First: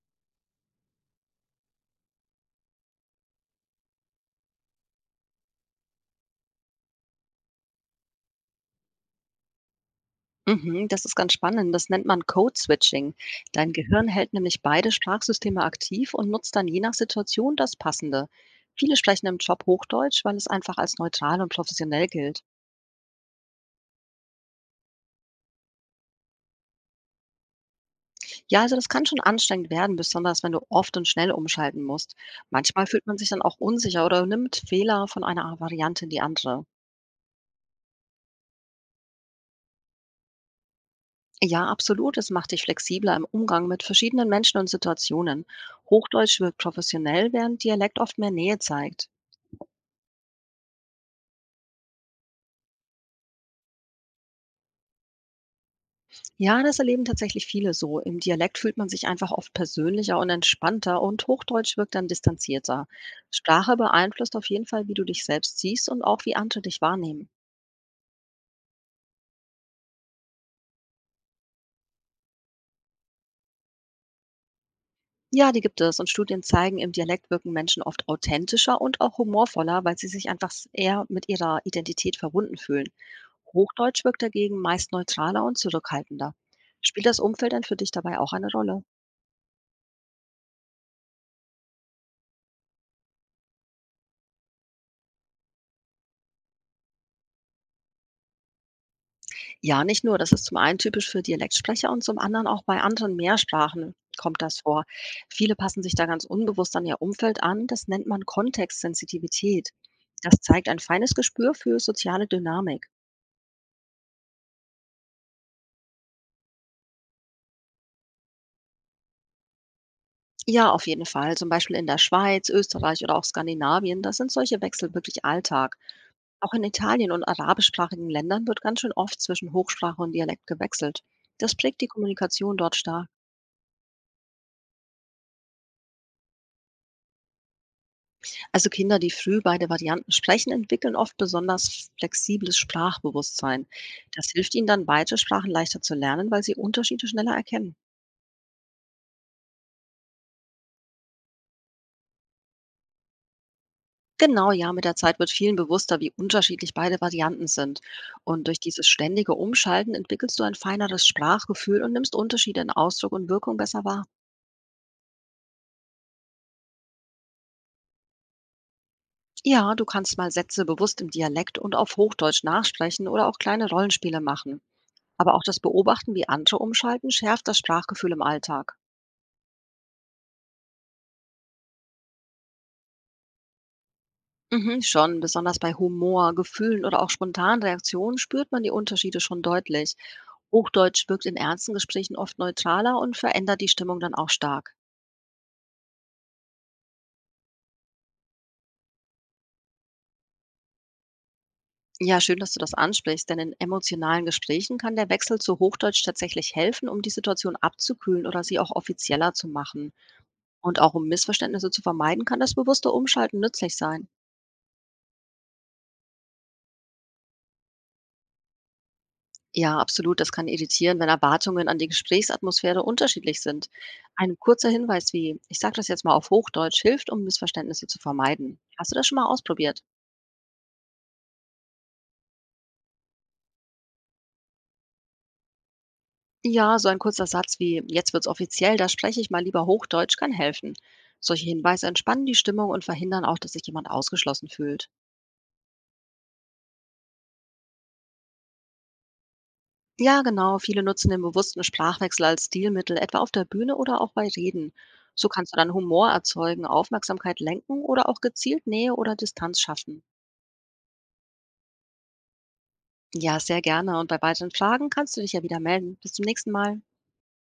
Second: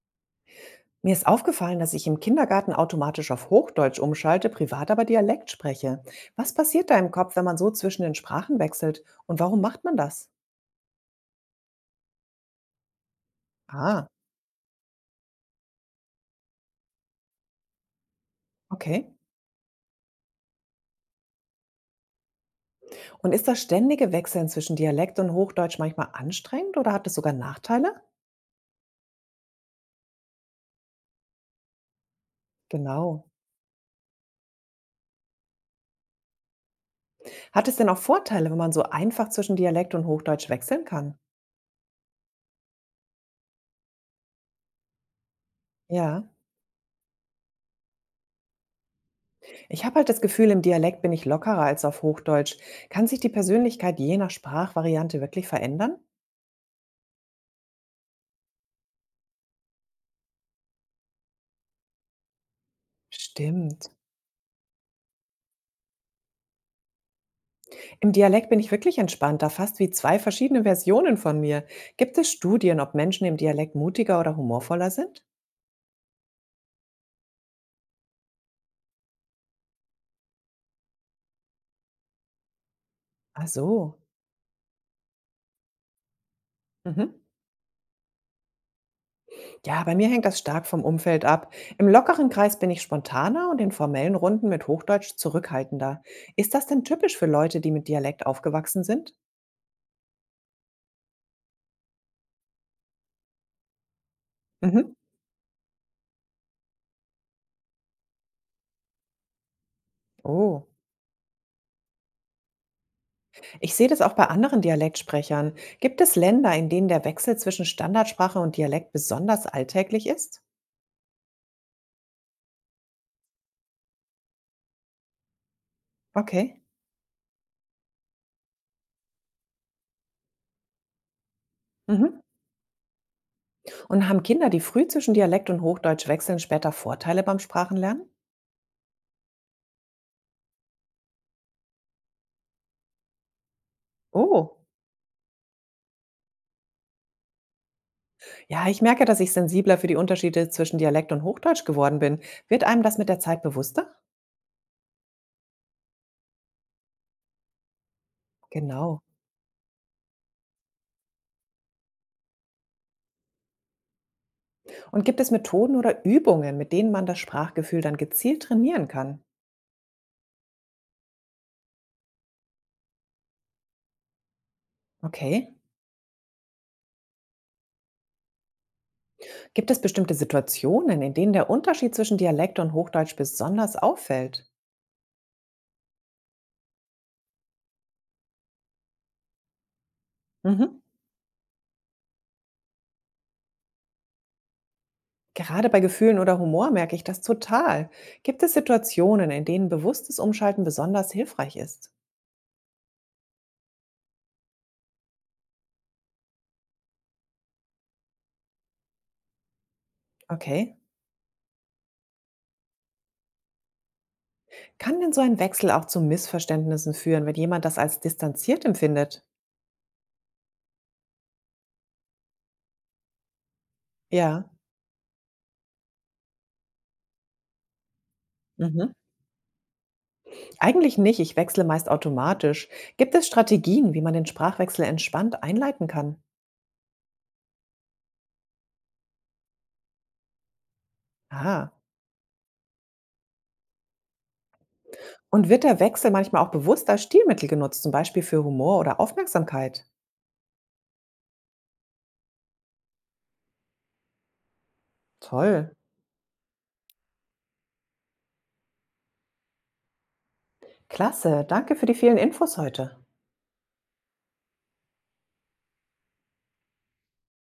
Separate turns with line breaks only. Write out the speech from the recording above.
Mir ist aufgefallen, dass ich im Kindergarten automatisch auf Hochdeutsch umschalte, privat aber Dialekt spreche. Was passiert da im Kopf, wenn man so zwischen den Sprachen wechselt? Und warum macht man das?
Mhm, das ist ganz spannend. Das nennt man Code-Switching. Dein Gehirn
Ah,
hält nämlich beide Sprachsysteme aktiv und nutzt dann je nach Situation das Passende. Viele
okay.
sprechen im Job Hochdeutsch, weil es einfach als neutral und professionell gilt.
Und ist das ständige Wechseln zwischen Dialekt und Hochdeutsch manchmal anstrengend oder hat es sogar Nachteile?
Ja, also das kann schon anstrengend werden, besonders wenn du oft und schnell umschalten musst. Manchmal fühlt man sich
Genau.
dann auch unsicher oder nimmt Fehler von einer Variante in die andere.
Hat es denn auch Vorteile, wenn man so einfach zwischen Dialekt und Hochdeutsch wechseln kann?
Ja, absolut. Es macht dich flexibler im Umgang mit verschiedenen Menschen und Situationen.
Ja,
Hochdeutsch wirkt professionell, während Dialekt oft mehr Nähe zeigt.
ich habe halt das Gefühl, im Dialekt bin ich lockerer als auf Hochdeutsch. Kann sich die Persönlichkeit je nach Sprachvariante wirklich verändern?
Ja, das erleben tatsächlich viele so. Im Dialekt fühlt man sich einfach oft persönlicher und entspannter und Hochdeutsch wirkt dann distanzierter. Sprache
Stimmt.
beeinflusst auf jeden Fall, wie du dich selbst siehst und auch wie andere dich wahrnehmen.
Im Dialekt bin ich wirklich entspannter, fast wie zwei verschiedene Versionen von mir. Gibt es Studien, ob Menschen im Dialekt mutiger oder humorvoller sind?
Ja, die gibt es und Studien zeigen, im Dialekt wirken Menschen oft authentischer und auch humorvoller, weil sie sich einfach eher mit ihrer Identität verbunden fühlen.
Ach so.
Hochdeutsch wirkt dagegen meist neutraler und zurückhaltender. Spielt das
Mhm.
Umfeld denn für dich dabei auch eine Rolle?
Ja, bei mir hängt das stark vom Umfeld ab. Im lockeren Kreis bin ich spontaner und in formellen Runden mit Hochdeutsch zurückhaltender. Ist das denn typisch für Leute, die mit Dialekt aufgewachsen sind?
Ja, nicht nur. Das ist zum einen typisch für Dialektsprecher und zum anderen auch bei anderen Mehrsprachen kommt das vor.
Mhm.
Viele passen sich da ganz unbewusst an ihr Umfeld an. Das nennt man Kontextsensitivität. Das
Oh,
zeigt ein feines Gespür für soziale Dynamik.
ich sehe das auch bei anderen Dialektsprechern. Gibt es Länder, in denen der Wechsel zwischen Standardsprache und Dialekt besonders alltäglich ist?
Ja, auf jeden Fall. Zum Beispiel in der Schweiz, Österreich oder auch Skandinavien, da sind solche Wechsel wirklich Alltag. Auch
Okay.
in Italien und arabischsprachigen Ländern wird ganz schön oft zwischen Hochsprache und Dialekt gewechselt. Das prägt die
Mhm.
Kommunikation dort stark.
Und haben Kinder, die früh zwischen Dialekt und Hochdeutsch wechseln, später Vorteile beim Sprachenlernen?
Also Kinder, die früh beide Varianten sprechen, entwickeln oft besonders flexibles Sprachbewusstsein. Das hilft
Oh,
ihnen dann, beide Sprachen leichter zu lernen, weil sie Unterschiede schneller erkennen.
ja, ich merke, dass ich sensibler für die Unterschiede zwischen Dialekt und Hochdeutsch geworden bin. Wird einem das mit der Zeit bewusster?
Genau, ja, mit der Zeit wird vielen bewusster, wie unterschiedlich beide Varianten sind. Und durch dieses
Genau.
ständige Umschalten entwickelst du ein feineres Sprachgefühl und nimmst Unterschiede in Ausdruck und Wirkung besser wahr.
Und gibt es Methoden oder Übungen, mit denen man das Sprachgefühl dann gezielt trainieren kann?
Ja, du kannst mal Sätze bewusst im Dialekt und auf Hochdeutsch nachsprechen oder auch kleine Rollenspiele machen. Aber auch
Okay.
das Beobachten, wie andere umschalten, schärft das Sprachgefühl im Alltag.
Gibt es bestimmte Situationen, in denen der Unterschied zwischen Dialekt und Hochdeutsch besonders auffällt?
Mhm, schon. Besonders bei Humor, Gefühlen oder auch spontanen Reaktionen spürt man die Unterschiede schon deutlich.
Mhm.
Hochdeutsch wirkt in ernsten Gesprächen oft neutraler und verändert die Stimmung dann auch stark.
Gerade bei Gefühlen oder Humor merke ich das total. Gibt es Situationen, in denen bewusstes Umschalten besonders hilfreich ist?
Ja, schön, dass du das ansprichst, denn in emotionalen Gesprächen kann der Wechsel zu Hochdeutsch tatsächlich helfen, um die Situation abzukühlen oder sie auch offizieller zu machen.
Okay.
Und auch um Missverständnisse zu vermeiden, kann das bewusste Umschalten nützlich sein.
Kann denn so ein Wechsel auch zu Missverständnissen führen, wenn jemand das als distanziert empfindet?
Ja, absolut. Das kann irritieren, wenn Erwartungen an die Gesprächsatmosphäre unterschiedlich sind. Ein
Ja.
kurzer Hinweis wie, ich sage das jetzt mal auf Hochdeutsch, hilft, um Missverständnisse zu vermeiden. Hast
Mhm.
du das schon mal ausprobiert?
Eigentlich nicht. Ich wechsle meist automatisch. Gibt es Strategien, wie man den Sprachwechsel entspannt einleiten kann?
Ja, so ein kurzer Satz wie, jetzt wird's offiziell, da spreche ich mal lieber Hochdeutsch, kann helfen. Solche
Aha.
Hinweise entspannen die Stimmung und verhindern auch, dass sich jemand ausgeschlossen fühlt.
Und wird der Wechsel manchmal auch bewusst als Stilmittel genutzt, zum Beispiel für Humor oder Aufmerksamkeit?
Ja, genau, viele nutzen den bewussten Sprachwechsel als Stilmittel, etwa auf der Bühne oder auch bei Reden. So kannst du
Toll.
dann Humor erzeugen, Aufmerksamkeit lenken oder auch gezielt Nähe oder Distanz schaffen.
Klasse. Danke für die vielen Infos heute.
Ja, sehr gerne. Und bei weiteren Fragen kannst du dich ja wieder melden. Bis zum nächsten Mal.